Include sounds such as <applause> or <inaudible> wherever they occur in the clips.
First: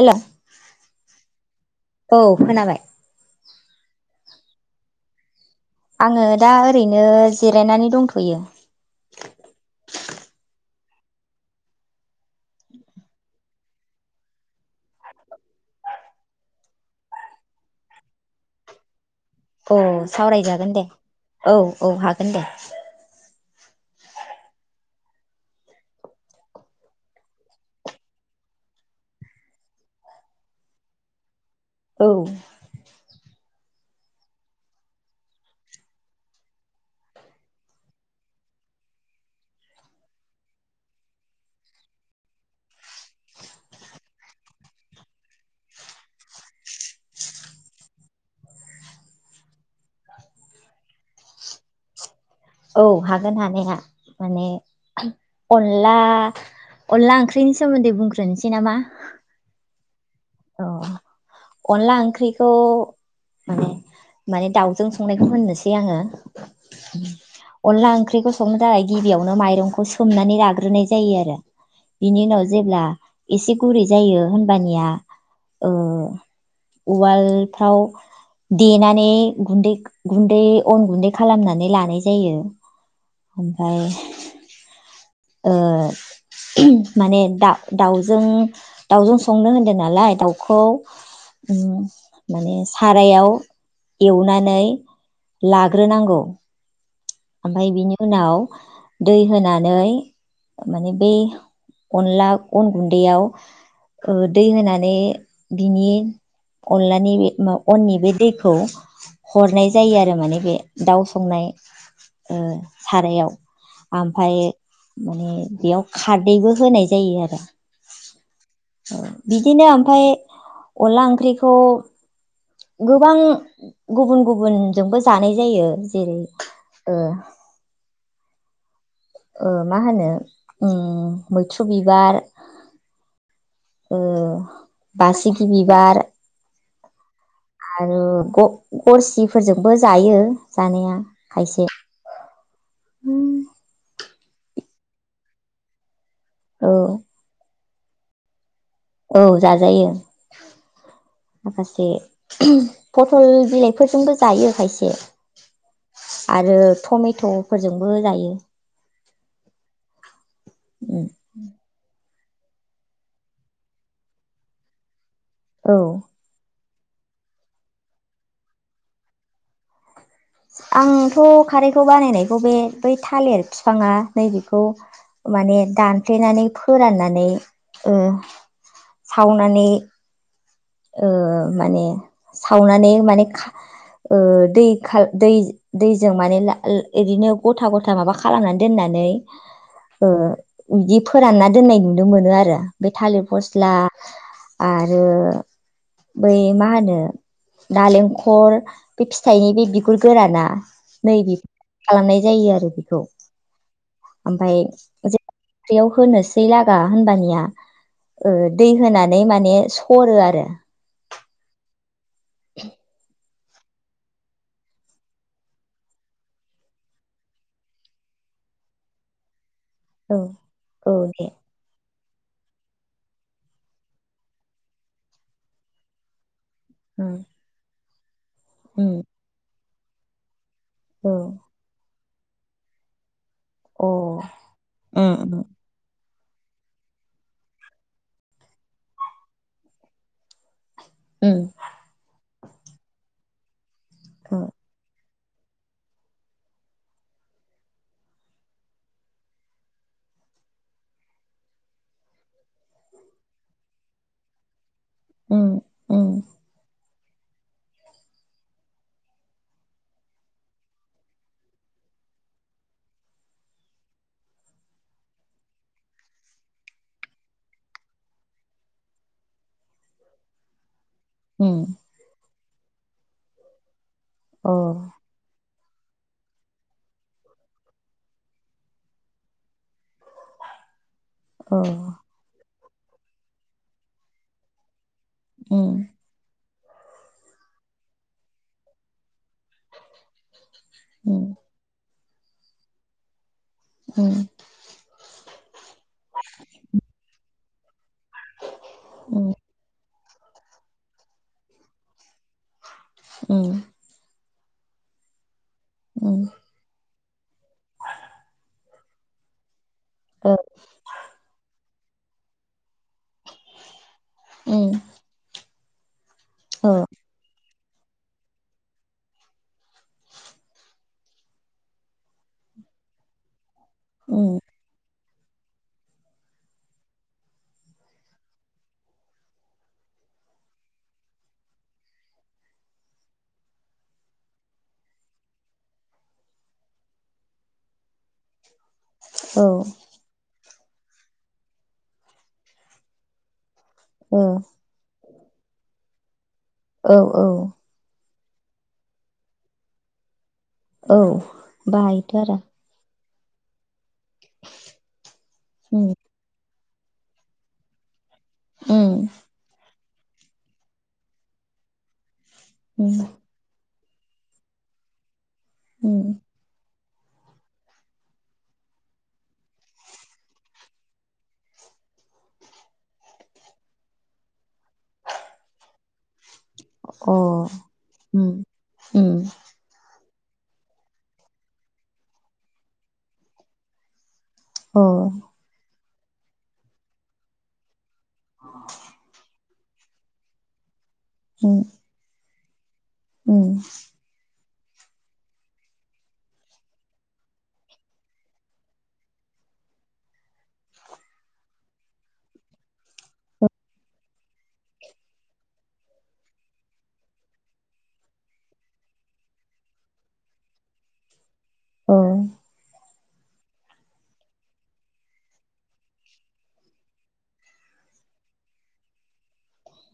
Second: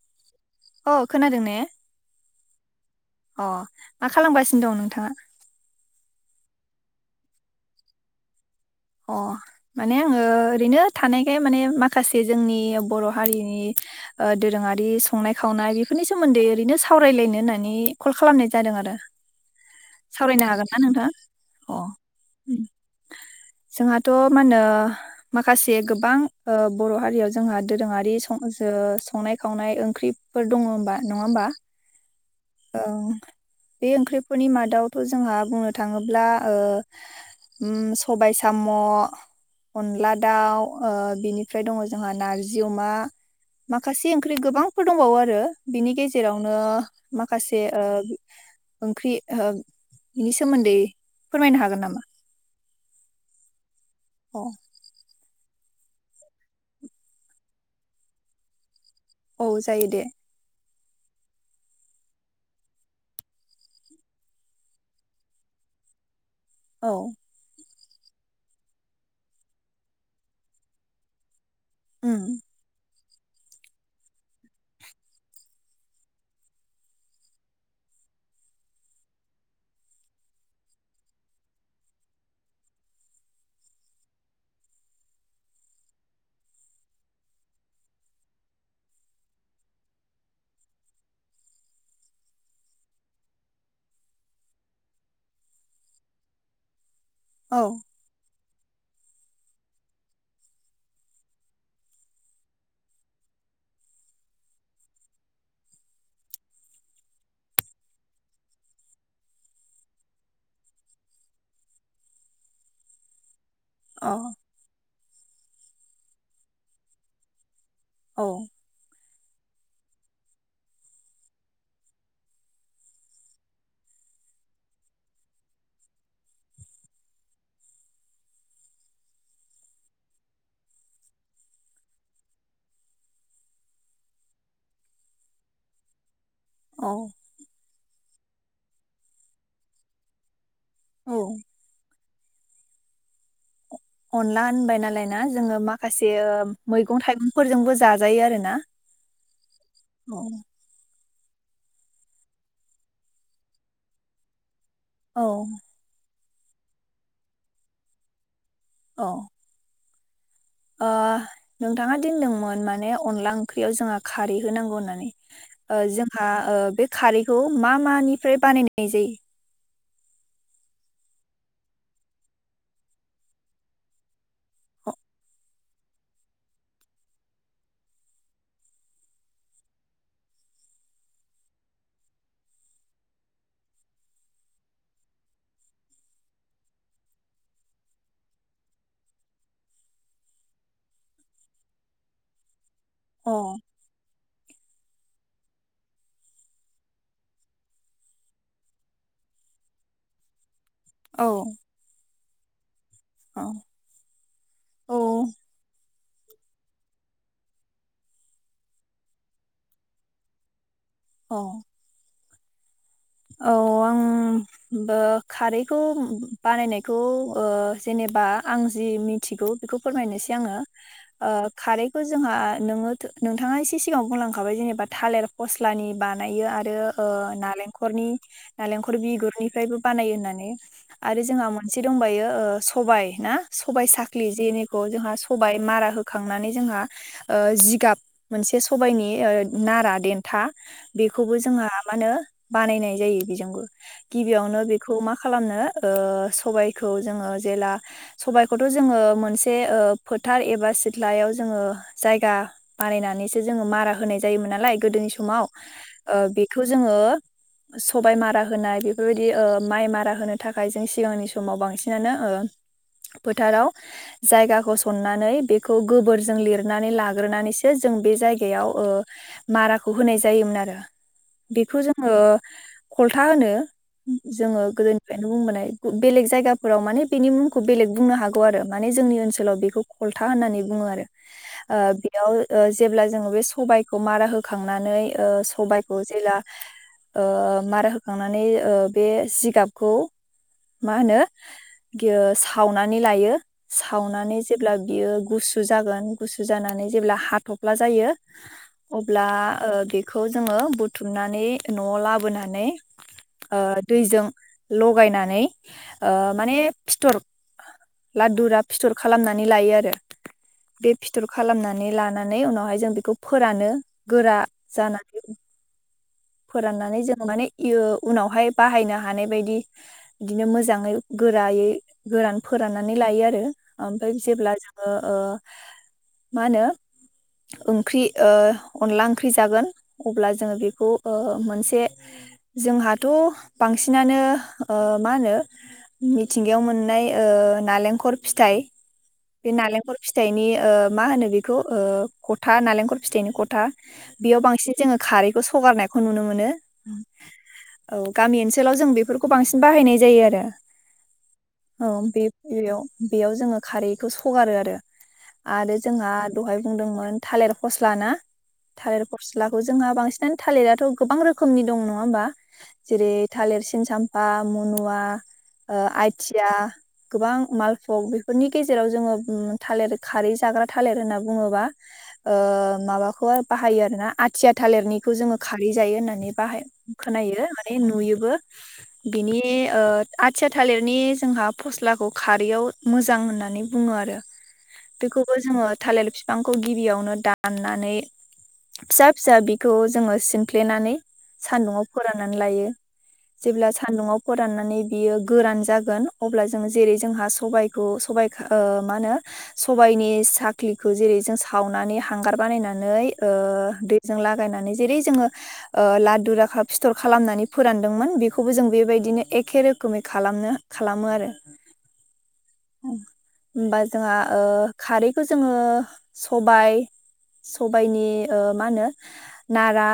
हेल' अ खोनादों ने औ खोनाबाय अ मा खालामगासिनो दं नोंथाङा आङो दा ओरैनो जिरायनानै दंथयो अ माने आङो ओरैनो थानायखाय माने माखासे जोंनि बर हारिनि ओ दोरोङारि संनाय खावनाय बेफोरनि सोमोन्दै ओरैनो सावरायलायनो होननानै कल खालामनाय जादों आरो औ सावरायनो हागोन सावरायजागोन ना दे नोंथाङा औ अ औ हागोन दे उम। जोंहाथ मा होनो माखासे गोबां ओ बर हारियाव जोंहा दोरोङारि संओसो संनाय खावनाय ओंख्रिफोर दङ होमबा नङा होमबा औ औ बे ओंख्रिफोरनि माद दाउथ जोंहा बुंनो थाङोब्ला ओ उम सबाइ साम अनला दाउ ओ बिनिफ्राय दङ जोंहा नारजि अमा माखासे ओंख्रि गोबांफोर दंबावो आरो बिनि गेजेरावनो माखासे ओ ओंख्रि बिनि सोमोन्दै फोरमायनो हागोन नामा औ हागोन हानाया औ माने अनला अनला ओंख्रिनि सोमोन्दै बुंग्रोनोसै नामा औ जायो दे अह अनला ओंख्रिखौ माने माने दाउजों संनायखौ होननोसै आङो औ अनला ओंख्रिखौ संनो थाखाय गिबियावनो माइरंखौ सोमनानै लाग्रोनाय जायो आरो बिनि उम उनाव जेब्ला एसे गुरै जायो होनबानिया ओ उवालफ्राव देनानै गुन्दै गुन्दै अन गुन्दै खालामनानै लानाय जायो ओमफाय ओ माने दादाउजों दाउजों संनो होनदों नालाय दाउखौ माने सारायाव एवनानै लाग्रोनांगौ औ ओमफाय बिनि उनाव दै होनानै माने बे अनला अन गुन्दैयाव ओ दै होनानै बिनि अनलानि बे मा अननि बे दैखौ हरनाय जायो आरो माने बे दाउ संनाय ओ सारायाव अ आमफाय माने बेयाव खारदैबो होनाय जायो आरो औ बिदिनो ओमफाय अनला ओंख्रिखौ गोबां गुबुन गुबुनजोंबो जानाय जायो जेरै ओ ओ मा होनो उम मैथ्रु बिबार, ओ बासिखि बिबार, औ। आरो गरसिफोरजोंबो जायो। जानाया औ खायसे उम। अनला होनबाय नालाय ना जोङो माखासे औ मैगं थाइगंफोरजोंबो जाजायो आरो ना। औ जाजायो। माखासे पथल बिलाइफोरजोंबो जायो खायसे औ। आरो टमेट'फोरजोंबो जायो। अ। उम। होनदोंमोन माने अनला ओंख्रियाव जोंहा खारै होनांगौ होननानै ओ औ जोंहा ओ बे खारैखौ मा मानिफ्राय बानायनाय जायो। आंथ' खारैखौ बानायनायखौ बे बै थालिर बिफाङा नैबेखौ माने दानफ्लेनानै फोराननानै सावनानै ओ माने सावनानै माने दै दै दैजों माने ओदिनो गथा गथा माबा खालामनानै दोननानै बिदि फोरानना दोननाय नुनो मोनो आरो। बे थालिर अ फस्ला आरो बै मा होनो नालेंखर बे फिथाइनि बे बिगुर गोराना नै औ बि खालामनाय जायो आरो। औ औ ओमफ्राय होनोसै लागा होनबानिया दै होनानै माने सरो आरो। अ। <inaudible> औ आं खारैखौ बानायनायखौ जेनेबा आं जि मिथिगौ बेखौ औ फोरमायनोसै आङो औ दे ओ खारै जोंहा नोङो नोंथाङा एसे सिगाङाव बुंलांखाबाय जेनेबा थालिर फस्लानि बानायो आरो। ओ उम ओं नारें खरनि उम नालेंखल बिगुरनिफ्रायबो बानाय होननानै आरो जोंहा मोनसे दंबायो ओ सबाय ना सबबाय औ साख्लि जेनिखौ अ जोंहा उम सबाय मारा हो खांनानै जोंहा ओ जिगाब मोनसे सबायनि ओ नारा देन्था बेखौबो उम जोंहा मा होनो बानायनाय जायो बेजोंबो उम गिबियावनो बेखौ मा खालामनो ओ सबायखौ जोंङो जेला सबायाइखौथ' जोंङो मोनसे ओ फोथार एबा सिथ्लायाव जोंङो जायगा बानायनानैसो जोंङो मारा होनाय जायोमोन नालाय। गोदोनि समाव उम उम बेखौ ओ जोंङो सबाय मारा होनाय बेफोरबायदि ओ माइ मारा होनो थाखाय जों सिगांनि समाव बांसिनानो ओ फोथाराव जायगाखौ सननानै बेखौ गोबोरजों लिरनानै लाग्रोनानैसो जों बे जायगायाव ओ माराखौ होनाय जायोमोन आरो। उम बेखौ जों ओ खलथा होनो अ जोंङो गोदोनिफ्रायनो बुंबोनाय। बेलेग जायगाफोराव माने बेनि मुंखौ बेलेग बुंनो हागौ आरो माने जोंनि ओनसोलाव बेखौ खलथा होननानै बुङो आरो। अ ओ बेयाव ओ जेब्ला जोंङो बे सबायखौ मारा होखांनानै ओ उम सबायखौ जेला। ओ मारा होखांनानै ओ बे जिगाबखौ मा होनो उम बियो सावनानै लायो। उम सावनानै जेब्ला बियो गुसु गुसु जागोन गुसु जानानै जेब्ला हाथब जायो अब्ला उम ओ बे खौ जोंङो बुथुमनानै न'आव लाबोनानै ओ उम दैजों लगायनानै ओ उम माने फिथर लादुरा फिथर खालामनानै लायो आरो। ओ बे फिथर खालामना नै लानानै उनावहाय जों बेखौ फोरानो। गोरा जानांगोन। फोराननानै जों माने यो उनावहाय बाहायनो हानाय बायदि बिदिनो मोजाङै गोरायै गोरान फोराननानै लायो आरो। ओमफ्राय उम जेब्ला जोंङो ओ मा होनो ओंख्रि ओ अनला ओंख्रि जागोन अब्ला जोंङो बेखौ ओ मोनसे जोंहाथ' बांसिनानो ओ मा होनो मिथिंगायाव मोननाय ओ नालेंखर फिथाइ ओ उम औ बे नालेंखर फिथाइनि ओ मा होनो बेखौ ओ खथा नालेंखल फिथाइनि खथा ओ बेयाव बांसिन जोङो खारैखौ स'रगारनाय खौ नुनो मोनो। औ औ औ गामि ओनसोलाव जों बेफोरखौ बांसिन बाहायनाय जायो आरो। औ औ बाहायथ' बे आरो। बेयाव बेयाव जोङो खारै खौ सगारो आरो आरो उम जोंहा दहाय बुंदोंमोन थालिर फस्ला ना थालेर उम फस्लाखौ जोंहा बांसिनानो थालिर थ' गोबां रोखोमनि दं नङा होमबा। उम जेरै थालिर सिन चामपा, मनुवा, ओ उम आथिया, गोबां मालफग बेफोरनि गेजेराव जोङो थालेर खारै जाग्रा थालर होनना बुङोबा ओ माबाखौ बाहायो आरो ना आथिया थालिरनिखौ जोङो खारै जायो होननानै बाहाय अ खोनायो माने उम नुयोबो। उम बिनि ओ आथिया थालिरनि जोंहा फस्लाखौ खारैयाव मोजां होननानै बुङो आरो। अ बेखौबो जोङो थालेर बिफांखौ गिबियावनो दाननानै फिसा-फिसा बि खौ जोङो सिमफ्लेनानै उम सान्दुंआव फोरा नानै लायो। उम जेब्ला सान्दुंआव फो राननानै बियो गोरान जागोन, अब्ला जोङो जेरै जोंहा सबायखौ सबाय ओ मा होनो सबायनि साख्लिखौ जोङो जेरै सावनानै हांगार बानायनानै ओ दैजों लागायनानै जेरै जोङो ओ लादु राखा फिथर खालामनानै फोरानदोंमोन बेखौबो जों बेबायदिनो एखे रोखोमै खालामनो खालामो आरो। अ होमबा जोंहा ओ खारैखौ जोङो सबायाइ सबायाइनि मा होनो नारा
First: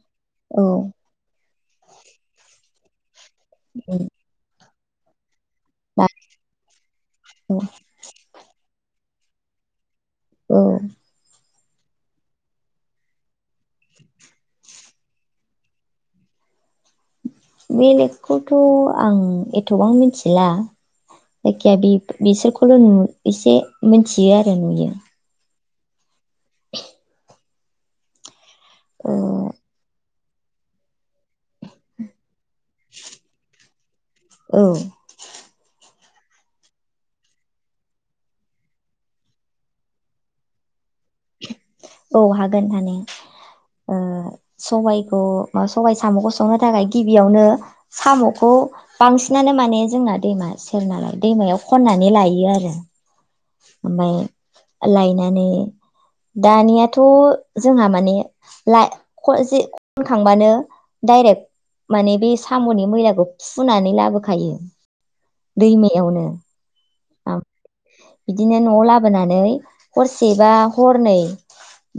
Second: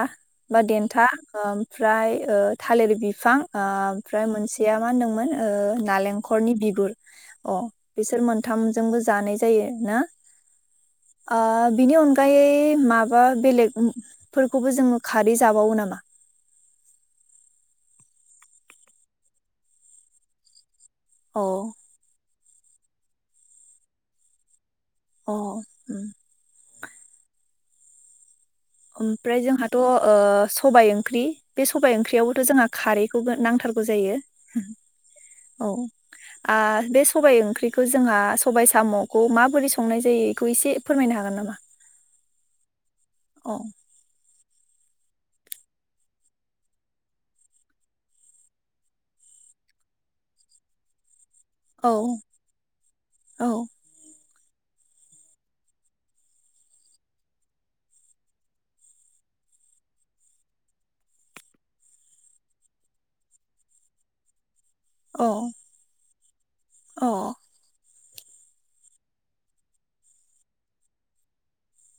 बा औ देन्था ओमफ्राय ओ। थालिर बि फां ओ उम, ओमफ्राय मोनसे <unintelligible> मा होन्दोंमोन ओ नालेंखरनि बिगुर अ बाथौ बिसोर मोनथाम जों। बो जानाय जायो ना। औ। ओ बिनि अनगायै माबा। बेलेग फोरखौबो जोङो खारै जाबावो नामा। बेलेगखौथ' आं एथबां मिथिला। अ जायखि जाया बि बिसोरखौ। ल' नु एसे मिथियो आरो नुयो। अ। ओ ओमफ्राय जोंहाथ'। ओ सबाय ओंख्रि बे सबाइ ओंख्रियाव थ जोंहा खारैखौबो नांथारगौ जायो। औ औ। आ बे सबाइ ओंख्रिखौ जोंहा सबाइ साम'खौ माबोरै संनाय जायो बेखौ एसे फोरमायनो हागोन नामा। औ हागोन हानाया! औ। सबाइखौ सबाइ साम'खौ संनो थाखाय गिबियावनो साम'खौ बांसिनानो माने जोंना दैमा सेरना लाय। दैमायाव औ खन्नानै लायो आरो। जोंनिखैबो ओमफ्राय। लायनानै दानियाथ' जोंहा माने लाय ख जि खनखांबानो डायरेक्ट माने बे साम'नि मैलाखौ हुनानै लाबोखायो। दैमायावनो। औ। बिदिनो न'आव लाबोनानै हरसे बा हरनै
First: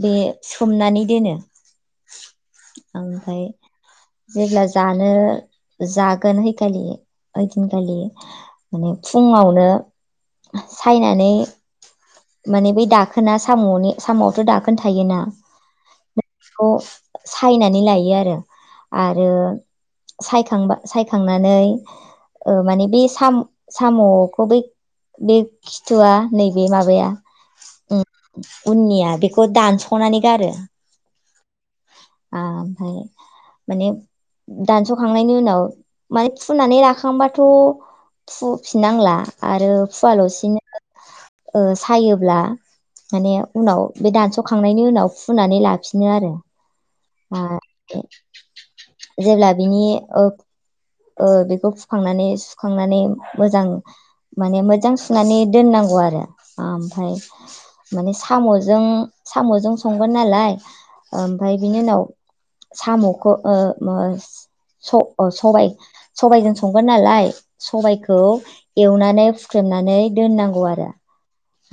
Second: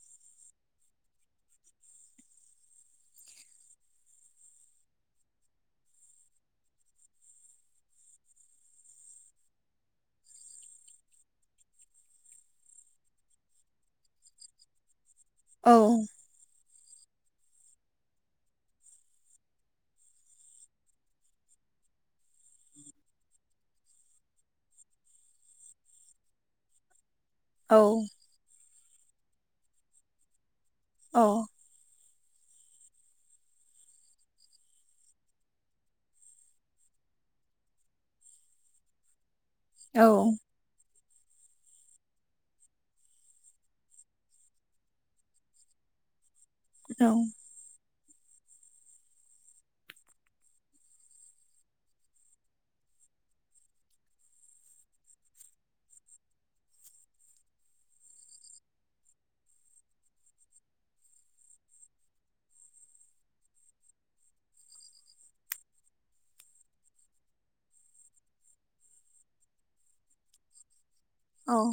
बे सोमनानै दोनो ओमफ्राय जेब्ला जानो जागोनहैखालि ओइदिनखालि माने फुङावनो। सायनानै माने बै दाखोना साम'नि साम'आवथ' दाखोन थायोना औ। बे खौ सायनानै लायो आरो आरो सायखांबा सायखांनानै ओ माने बे साम साम'खौ बै बे खिथुआ नैबे माबाया <inaudible> उननिया बेखौ दानस'नानै गारो औ ओमफ्राय माने दानस'खांनायनि उनाव माने हुनानै लाखाबाथ' हुफिननांला <inaudible> बिदिनो ओ सायोब्ला माने उनाव बे दानस'खांनायनि उनाव फुनानै लाफिनो आरो। औ। ओ जेब्ला बिनि ओ ओ बेखौ फुखांनानै सुखांनानै मोजां माने मोजां सु संनानै दोननांगौ आरो आमफ्राय माने साम'जों-साम'जों संगोन नालाय ओमफ्राय बिनि उनाव साम'खौ ओ मो स' ओ सबाइ-सबाइजों संगोन नालाय सबाइखौ एवनानै हुख्रेमनानै दोननांगौ आरो।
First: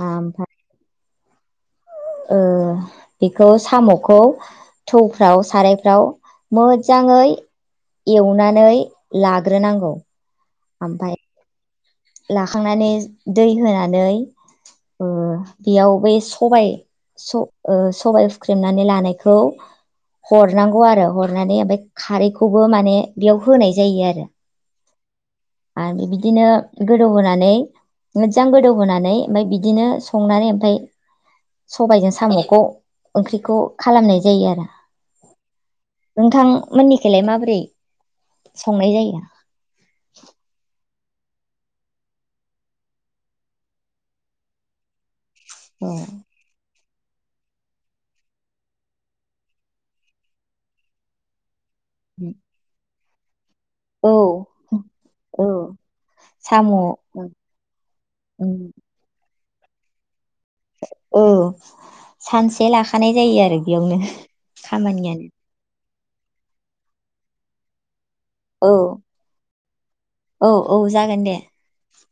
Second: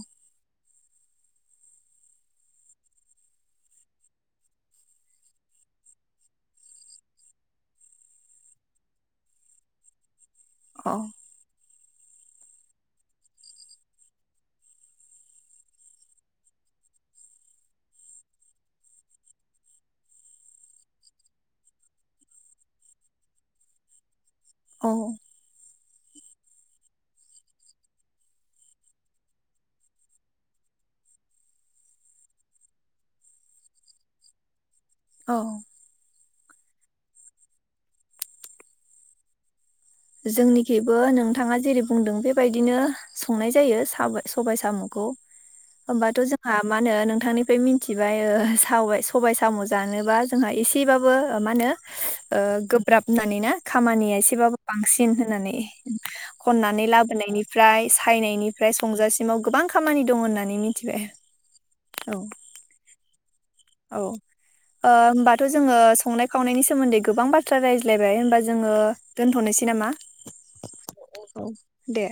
आमफा ओ बेखौ साम'खौ थौफ्राव सारायफ्राव मोजाङै एवनानै लाग्रोनांगौ। आमफाय लाखांनानै दै होनानै ओ बेयाव बै सबाय-स' ओ सबाय हुख्रेमनानै लानायखौ हरनांगौ आरो हरनानै ओमफाय खारैखौबो माने बेयाव होनाय जायो आरो। औ। आरो बिदिनो गोदौहोनानै मोजां गोदौहोनानै ओमफाय बिदिनो संनानै ओमफाय सबायजों साम'खौ ओंख्रिखौ खालामनाय जायो आरो। औ। नोंथांमोननिखौलाय माबोरै संनाय जायो जोंनिखैबो नोंथाङा जेरै बुंदों बेबायदिनो संनाय जायो साब-सबाइ साम'खौ। होमबाथ' जोंहा मा होनो नोंथांनिफ्राय मिथिबाय ओ सावबाय-सबाय साम' जानोबा जोंहा एसेबाबो ओ मा होनो ओ गोब ब्राब माने ना औ खामानिया एसेबाबो बांसिन औ होननानै साम' औ खननानै लाबोनायनिफ्राय सायनायनिफ्राय संजासिमाव गोबां खामानि दं होनना नै मिथिबाय। औ सानसे लाखानाय जायो आरो बेयावनो औ ओ खामानियानो होमबाथ' जोङो स संनाय खावनायनि सोमोन्दै गोबां बाथ्रा रायज्लायब बाय होमबा जोङो औ दोनथ'नोसै नामा औ औ जागोन दे औ दे